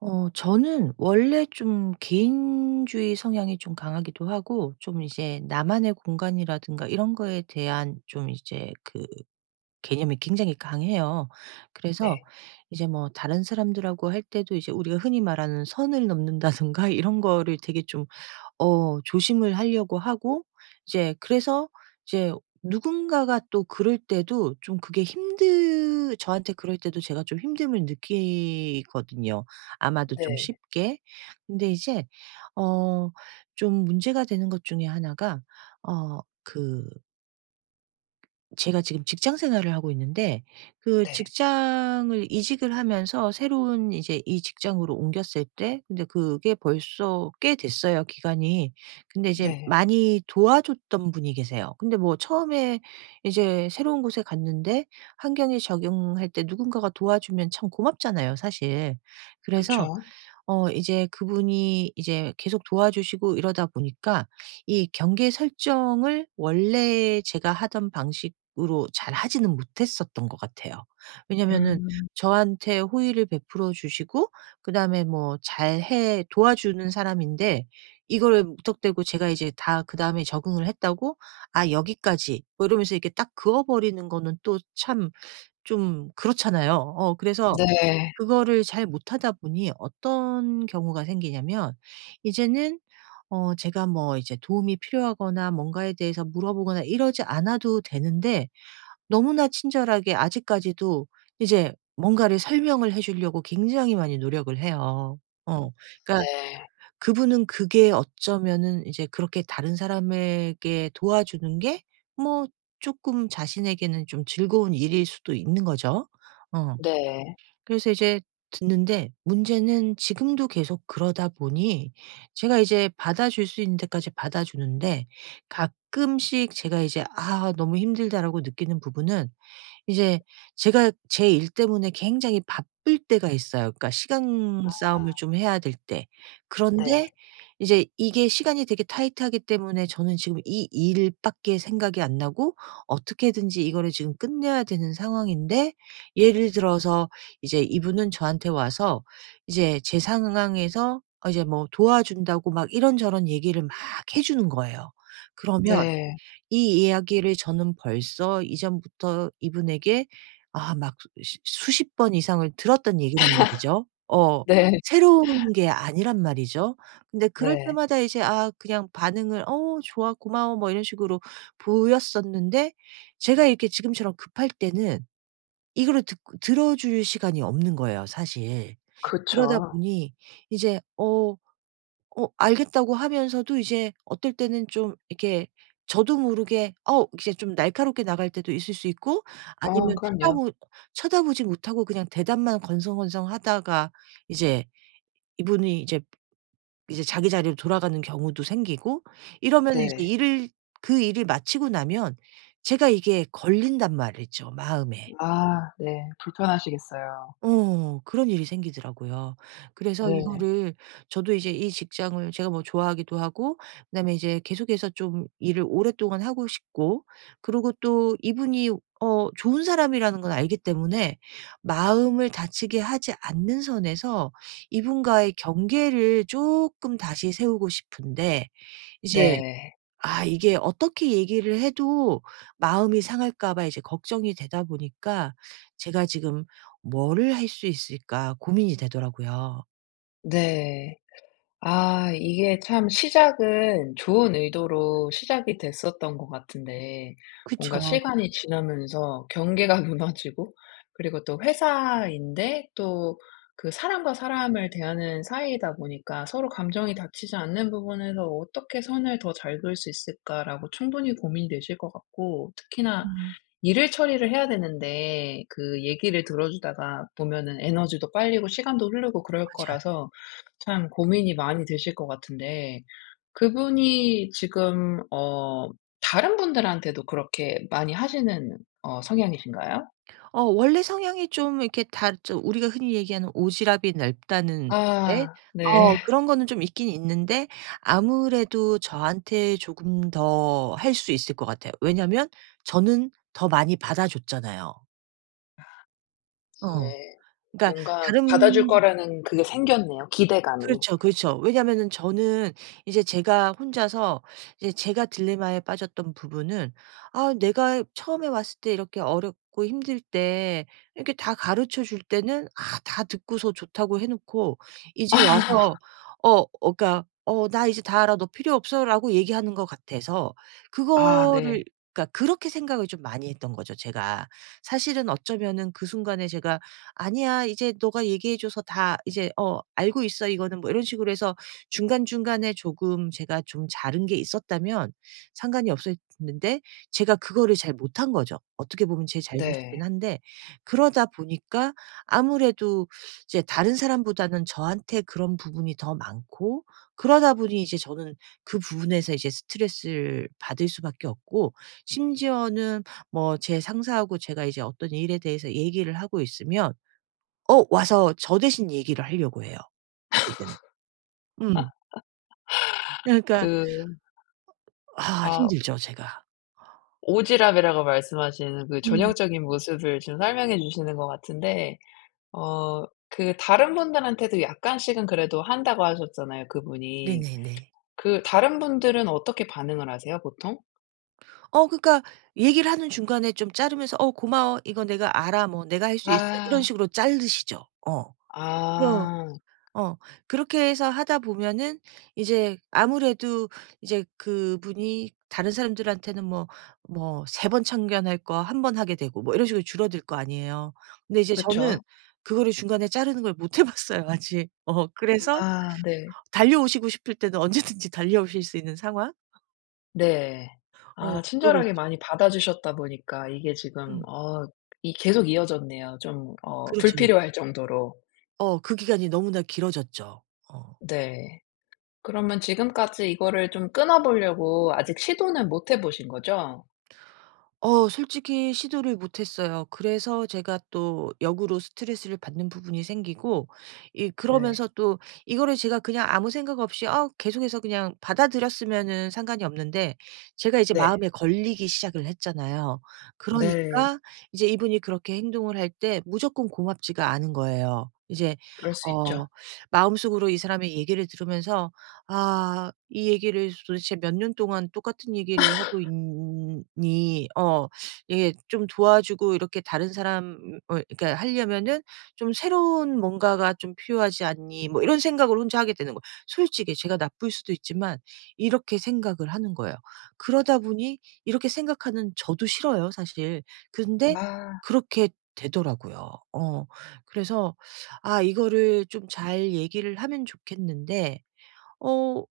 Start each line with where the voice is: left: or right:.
right: 저는 원래 좀 개인주의 성향이 좀 강하기도 하고 좀 이제 나만의 공간이라든가 이런 거에 대한 좀 이제 그 개념이 굉장히 강해요. 그래서
left: 네.
right: 이제 뭐 다른 사람들하고 할 때도 이제 우리가 흔히 말하는 선을 넘는다든가 이런 거를 되게 좀 조심을 하려고 하고 이제 그래서 이제 누군가가 또 그럴 때도 좀 그게 힘들, 저한테 그럴 때도 제가 좀 힘듦을 느끼거든요, 아마도 좀
left: 네.
right: 쉽게. 근데 이제 어 좀 문제가 되는 것 중에 하나가 어그 제가 지금 직장 생활을 하고 있는데, 그
left: 네.
right: 직장을 이직을 하면서 새로운, 이제 이 직장으로 옮겼을 때, 근데 그게 벌써 꽤 됐어요, 기간이. 근데 이제
left: 네.
right: 많이 도와줬던 분이 계세요. 근데 뭐 처음에 이제 새로운 곳에 갔는데, 환경에 적응할 때 누군가가 도와주면 참 고맙잖아요, 사실. 그래서
left: 그쵸.
right: 이제 그분이 이제 계속 도와주시고 이러다 보니까 이 경계 설정을 원래 제가 하던 방식으로 잘 하지는 못했었던 것 같아요. 음. 왜냐면은
left: 음.
right: 저한테 호의를 베풀어 주시고 그다음에 뭐 잘해 도와주는 사람인데, 이거를 무턱대고 제가 이제 다 그다음에 적응을 했다고 '아 여기까지.' 뭐 이러면서 이렇게 딱 그어 버리는 거는 또 참 좀 그렇잖아요. 그래서
left: 네.
right: 그거를 잘 못하다 보니 어떤 경우가 생기냐면, 이제는 제가 뭐 이제 도움이 필요하거나 뭔가에 대해서 물어보거나 이러지 않아도 되는데, 너무나 친절하게 아직까지도 이제 뭔가를 설명을 해 주려고 굉장히 많이 노력을 해요. 어. 그러니까
left: 네.
right: 그분은 그게 어쩌면은 이제 그렇게 다른 사람에게 도와주는 게 뭐 쪼끔 자신에게는 좀 즐거운 일일 수도 있는 거죠. 어.
left: 네.
right: 그래서 이제 듣는데, 문제는 지금도 계속 그러다 보니, 제가 이제 받아줄 수 있는 데까지 받아주는데 가끔씩 제가 이제 '아 너무 힘들다.'라고 느끼는 부분은, 이제 제가 제 일 때문에 굉장히 바쁠 때가 있어요. 그러니까 시간 싸움을 좀 해야 될 때.
left: 네.
right: 그런데 이제 이게 시간이 되게 타이트하기 때문에 저는 지금 이 일 밖에 생각이 안 나고, 어떻게든지 이거를 지금 끝내야 되는 상황인데, 예를 들어서 이제 이분은 저한테 와서 이제 제 상황에서 이제 뭐 도와준다고 막 이런저런 얘기를 막 해 주는 거예요. 그러면
left: 네.
right: 이 이야기를 저는 벌써 이전부터 이분에게 아 막 수 수십 번 이상을 들었던 얘기란 말이죠. 어.
left: 네.
right: 새로운 게 아니란 말이죠. 근데 그럴
left: 네.
right: 때마다 이제 아 그냥 반응을 "어 좋아. 고마워." 뭐 이런 식으로 보였었는데, 제가 이렇게 지금처럼 급할 때는 이거를 듣고 들어 줄 시간이 없는 거예요, 사실. 그러다
left: 그쵸.
right: 보니 이제 알겠다고 하면서도 이제 어떨 때는 좀 이렇게 저도 모르게 이제 좀 날카롭게 나갈 때도 있을 수 있고,
left: 어
right: 아니면
left: 그럼요.
right: 쳐다보지 못하고 그냥 대답만 건성건성하다가 이제 이분이 이제 자기 자리로 돌아가는 경우도 생기고, 이러면 이제
left: 네.
right: 일을, 그 일을 마치고 나면 제가 이게 걸린단 말이죠, 마음에.
left: 아 네. 불편하시겠어요.
right: 그런 일이 생기더라고요. 그래서
left: 네.
right: 이거를, 저도 이제 이 직장을 제가 뭐 좋아하기도 하고 그다음에 이제 계속해서 좀 일을 오랫동안 하고 싶고, 그리고 또 이분이 좋은 사람이라는 건 알기 때문에 마음을 다치게 하지 않는 선에서 이분과의 경계를 조금 다시 세우고 싶은데, 이제
left: 네.
right: 아 이게 어떻게 얘기를 해도 마음이 상할까 봐 이제 걱정이 되다 보니까 제가 지금 뭐를 할 수 있을까 고민이 되더라고요.
left: 네. 아 이게 참 시작은 좋은 의도로 시작이 됐었던 것 같은데 뭔가
right: 그쵸.
left: 시간이 지나면서 경계가 무너지고 그리고 또 회사인데 또 그 사람과 사람을 대하는 사이이다 보니까 서로 감정이 닥치지 않는 부분에서 '어떻게 선을 더 잘 그을 수 있을까?'라고 충분히 고민되실 것 같고 특히나
right: 음.
left: 일을 처리를 해야 되는데 그 얘기를 들어주다가 보면은 에너지도 빨리고 시간도 흐르고 그럴
right: 맞아요.
left: 거라서 참 고민이 많이 되실 것 같은데 그분이 지금 어 다른 분들한테도 그렇게 많이 하시는 어 성향이신가요?
right: 원래 성향이 좀 이렇게 다 좀 우리가 흔히 얘기하는 오지랖이 넓다는 스타일?
left: 아 네.
right: 그런 거는 좀 있긴 있는데, 아무래도 저한테 조금 더 할 수 있을 것 같아요. 왜냐면 저는 더 많이 받아 줬잖아요. 어.
left: 예.
right: 그러니까
left: 뭔가 받아줄
right: 다른
left: 거라는 그게 생겼네요, 기대감이.
right: 그렇죠, 그렇죠. 왜냐면은 저는 이제 제가 혼자서 이제 제가 딜레마에 빠졌던 부분은 '아 내가 처음에 왔을 때 이렇게 어렵고 힘들 때 이렇게 다 가르쳐 줄 때는 아 다 듣고서 좋다고 해 놓고, 이제 와서 그러니까 '어 나 이제 다 알아. 너 필요 없어.'라고 얘기하는 것 같아서
left: 아 네.
right: 그거를, 그러니까 그렇게 생각을 좀 많이 했던 거죠, 제가. 사실은 어쩌면은 그 순간에 제가 "아니야. 이제 너가 얘기해 줘서 다 이제 어 알고 있어 이거는." 뭐 이런 식으로 해서 중간중간에 조금 제가 좀 자른 게 있었다면 상관이 없었는데, 제가 그거를 잘 못한 거죠. 어떻게 보면 제 잘못이긴
left: 네.
right: 한데, 그러다 보니까 아무래도 이제 다른 사람보다는 저한테 그런 부분이 더 많고, 그러다 보니 이제 저는 그 부분에서 이제 스트레스를 받을 수밖에 없고, 심지어는 뭐 제 상사하고 제가 이제 어떤 일에 대해서 얘기를 하고 있으면 와서 저 대신 얘기를 하려고 해요, 어떨 때는. 음. 그러니까
left: 그
right: 아
left: 아.
right: 힘들죠, 제가.
left: 오지랖이라고 말씀하시는 그
right: 음.
left: 전형적인 모습을 지금 설명해 주시는 것 같은데 어 그 다른 분들한테도 약간씩은 그래도 한다고 하셨잖아요, 그분이.
right: 네네네.
left: 그 다른 분들은 어떻게 반응을 하세요, 보통?
right: 그러니까 얘기를 하는 중간에 좀 자르면서 "어 고마워. 이거 내가 알아." 뭐 "내가 할 수 있어." 이런
left: 아.
right: 식으로 자르시죠. 어. 그럼.
left: 아.
right: 어. 그렇게 해서 하다 보면은 이제 아무래도 이제 그분이 다른 사람들한테는 뭐 뭐 3번 참견할 거 1번 하게 되고 뭐 이런 식으로 줄어들 거 아니에요. 근데 이제 저는
left: 그쵸.
right: 그거를 중간에 자르는 걸 못해 봤어요, 아직. 그래서
left: 아 네.
right: 달려오시고 싶을 때는 언제든지 달려오실 수 있는 상황?
left: 네. 아
right: 그러고
left: 친절하게
right: 있죠.
left: 많이 받아주셨다 보니까 이게 지금
right: 음.
left: 어 이 계속 이어졌네요. 좀 어
right: 그렇죠, 그렇죠.
left: 불필요할 정도로.
right: 그 기간이 너무나 길어졌죠. 어.
left: 네. 그러면 지금까지 이거를 좀 끊어 보려고 아직 시도는 못 해 보신 거죠?
right: 솔직히 시도를 못 했어요. 그래서 제가 또 역으로 스트레스를 받는 부분이 생기고, 이
left: 네.
right: 그러면서 또 이거를 제가 그냥 아무 생각 없이 계속해서 그냥 받아들였으면은 상관이 없는데, 제가 이제
left: 네.
right: 마음에 걸리기 시작을 했잖아요.
left: 네.
right: 그러니까 이제 이분이 그렇게 행동을 할 때 무조건 고맙지가 않은 거예요, 이제.
left: 그럴 수 있죠.
right: 어 마음속으로 이 사람의 얘기를 들으면서, 아 이 얘기를 도대체 몇 년 동안 똑같은 얘기를 하고 있니, 이게 좀 도와주고 이렇게 다른 사람을 그러니까 하려면은 좀 새로운 뭔가가 좀 필요하지 않니, 뭐 이런 생각을 혼자 하게 되는 거예요. 솔직히 제가 나쁠 수도 있지만, 이렇게 생각을 하는 거예요. 그러다 보니 이렇게 생각하는 저도 싫어요, 사실. 근데
left: 아.
right: 그렇게 되더라고요. 어. 그래서 아 이거를 좀 잘 얘기를 하면 좋겠는데, 어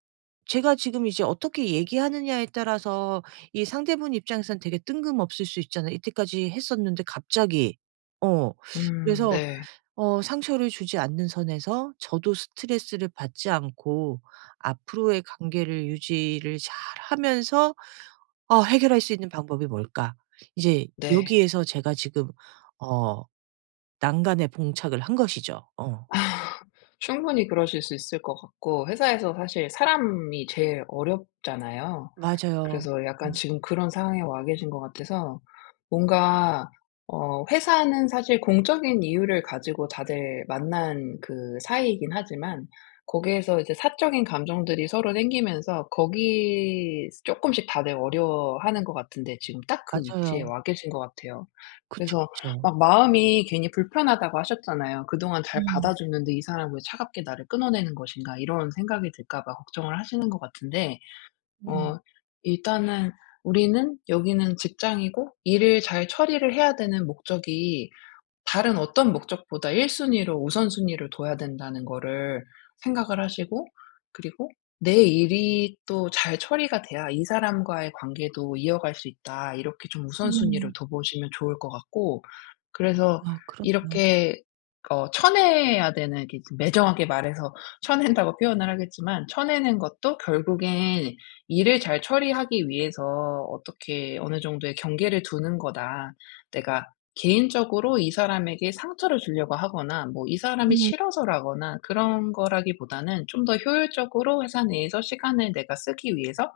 right: 제가 지금 이제 어떻게 얘기하느냐에 따라서 이 상대분 입장에선 되게 뜬금없을 수 있잖아요. 이때까지 했었는데 갑자기. 어. 그래서
left: 네.
right: 상처를 주지 않는 선에서 저도 스트레스를 받지 않고 앞으로의 관계를 유지를 잘하면서 '해결할 수 있는 방법이 뭘까?' 이제
left: 네.
right: 여기에서 제가 지금 어 난간에 봉착을 한 것이죠. 어.
left: 아, 충분히 그러실 수 있을 것 같고 회사에서 사실 사람이 제일 어렵잖아요.
right: 맞아요.
left: 그래서 약간
right: 음.
left: 지금 그런 상황에 와 계신 것 같아서 뭔가 어 회사는 사실 공적인 이유를 가지고 다들 만난 그 사이이긴 하지만 거기에서 이제 사적인 감정들이 서로 생기면서 거기 조금씩 다들 어려워하는 것 같은데 지금 딱 그 위치에
right: 맞아요.
left: 와 계신 것 같아요.
right: 그쵸,
left: 그래서
right: 그쵸.
left: 막 마음이 괜히 불편하다고 하셨잖아요. '그동안 잘
right: 음.
left: 받아줬는데 이 사람은 왜 차갑게 나를 끊어내는 것인가.' 이런 생각이 들까 봐 걱정을 하시는 것 같은데
right: 음.
left: 어 일단은 우리는 여기는 직장이고 일을 잘 처리를 해야 되는 목적이 다른 어떤 목적보다 1순위 순위로 우선순위를 둬야 된다는 거를 생각을 하시고 그리고 '내 일이 또 잘 처리가 돼야 이 사람과의 관계도 이어갈 수 있다.' 이렇게 좀
right: 음.
left: 우선순위를 둬 보시면 좋을 것 같고 그래서
right: 아 그러네요.
left: 이렇게 어 쳐내야 되는 이렇게 좀 매정하게 말해서 쳐낸다고 표현을 하겠지만 쳐내는 것도 결국엔 '일을 잘 처리하기 위해서 어떻게 어느 정도의 경계를 두는 거다. 내가 개인적으로 이 사람에게 상처를 주려고 하거나 뭐 이 사람이
right: 네.
left: 싫어서라거나 그런 거라기보다는 좀 더 효율적으로 회사 내에서 시간을 내가 쓰기 위해서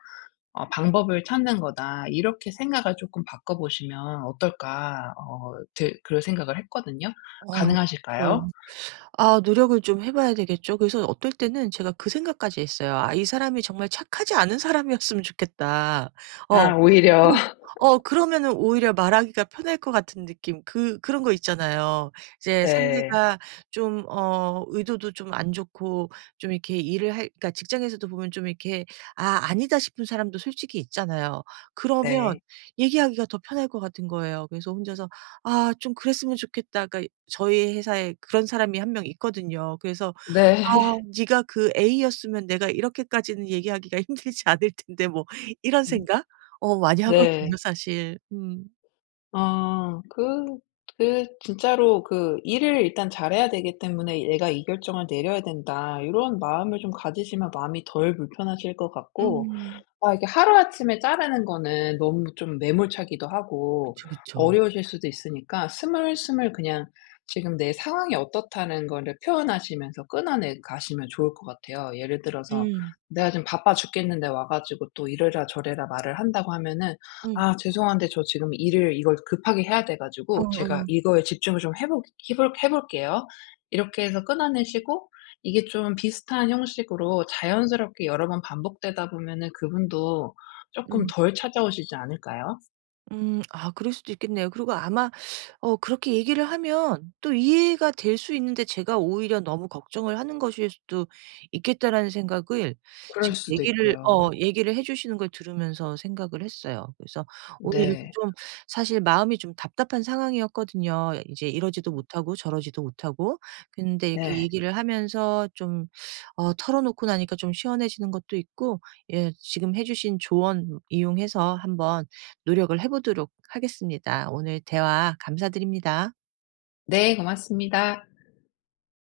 left: 어 '방법을 찾는 거다.' 이렇게 생각을 조금 바꿔 보시면 어떨까 어 들 그럴 생각을 했거든요.
right: 아 그렇죠.
left: 가능하실까요?
right: 아 노력을 좀 해 봐야 되겠죠. 그래서 어떨 때는 제가 그 생각까지 했어요. '아 이 사람이 정말 착하지 않은 사람이었으면 좋겠다.' 어.
left: 아 오히려
right: 그러 어 그러면은 오히려 말하기가 편할 것 같은 느낌. 그 그런 거 있잖아요. 이제
left: 네.
right: 상대가 좀 의도도 좀 안 좋고 좀 이렇게 일을 할, 그러니까 직장에서도 보면 좀 이렇게 '아 아니다.' 싶은 사람도 솔직히 있잖아요. 그러면
left: 네.
right: 얘기하기가 더 편할 것 같은 거예요. 그래서 혼자서 "아 좀 그랬으면 좋겠다." 그 저희 회사에 그런 사람이 1명 있거든요. 그래서 "아
left: 네.
right: 네가 그 A였으면 내가 이렇게까지는 얘기하기가 힘들지 않을 텐데." 뭐 이런
left: 음
right: 생각? 많이
left: 네.
right: 하거든요, 사실. 음.
left: 어 그 진짜로 그 '일을 일단 잘해야 되기 때문에 내가 이 결정을 내려야 된다.' 이런 마음을 좀 가지시면 마음이 덜 불편하실 것 같고
right: 음.
left: 아 이게 하루아침에 자르는 거는 너무 좀 매몰차기도 하고
right: 그쵸, 그쵸.
left: 어려우실 수도 있으니까 스물스물 그냥 지금 내 상황이 어떻다는 거를 표현하시면서 끊어내 가시면 좋을 것 같아요. 예를 들어서
right: 음.
left: "내가 지금 바빠 죽겠는데 와 가지고 또 이래라 저래라 말을 한다고 하면은
right: 음.
left: '아 죄송한데 저 지금 일을 이걸 급하게 해야 돼 가지고 제가
right: 어어.
left: 이거에 집중을 좀 해보 해볼 해 볼게요.' 이렇게 해서 끊어내시고 이게 좀 비슷한 형식으로 자연스럽게 여러 번 반복되다 보면은 그분도 쪼끔
right: 음.
left: 덜 찾아오시지 않을까요?
right: 음. 아 그럴 수도 있겠네요. 그리고 아마 그렇게 얘기를 하면 또 이해가 될 수 있는데, 제가 오히려 너무 걱정을 하는 것일 수도 있겠다라는 생각을 지금
left: 그럴 수도 있고요.
right: 얘기를 해 주시는 걸 들으면서 생각을 했어요. 그래서 오늘 이렇게
left: 네.
right: 좀, 사실 마음이 좀 답답한 상황이었거든요. 이제 이러지도 못하고 저러지도 못하고. 근데 이렇게
left: 네.
right: 얘기를 하면서 좀 털어놓고 나니까 좀 시원해지는 것도 있고, 예 지금 해 주신 조언 이용해서 한번 노력을 해 보도록 하겠습니다. 오늘 대화 감사드립니다.
left: 네 고맙습니다.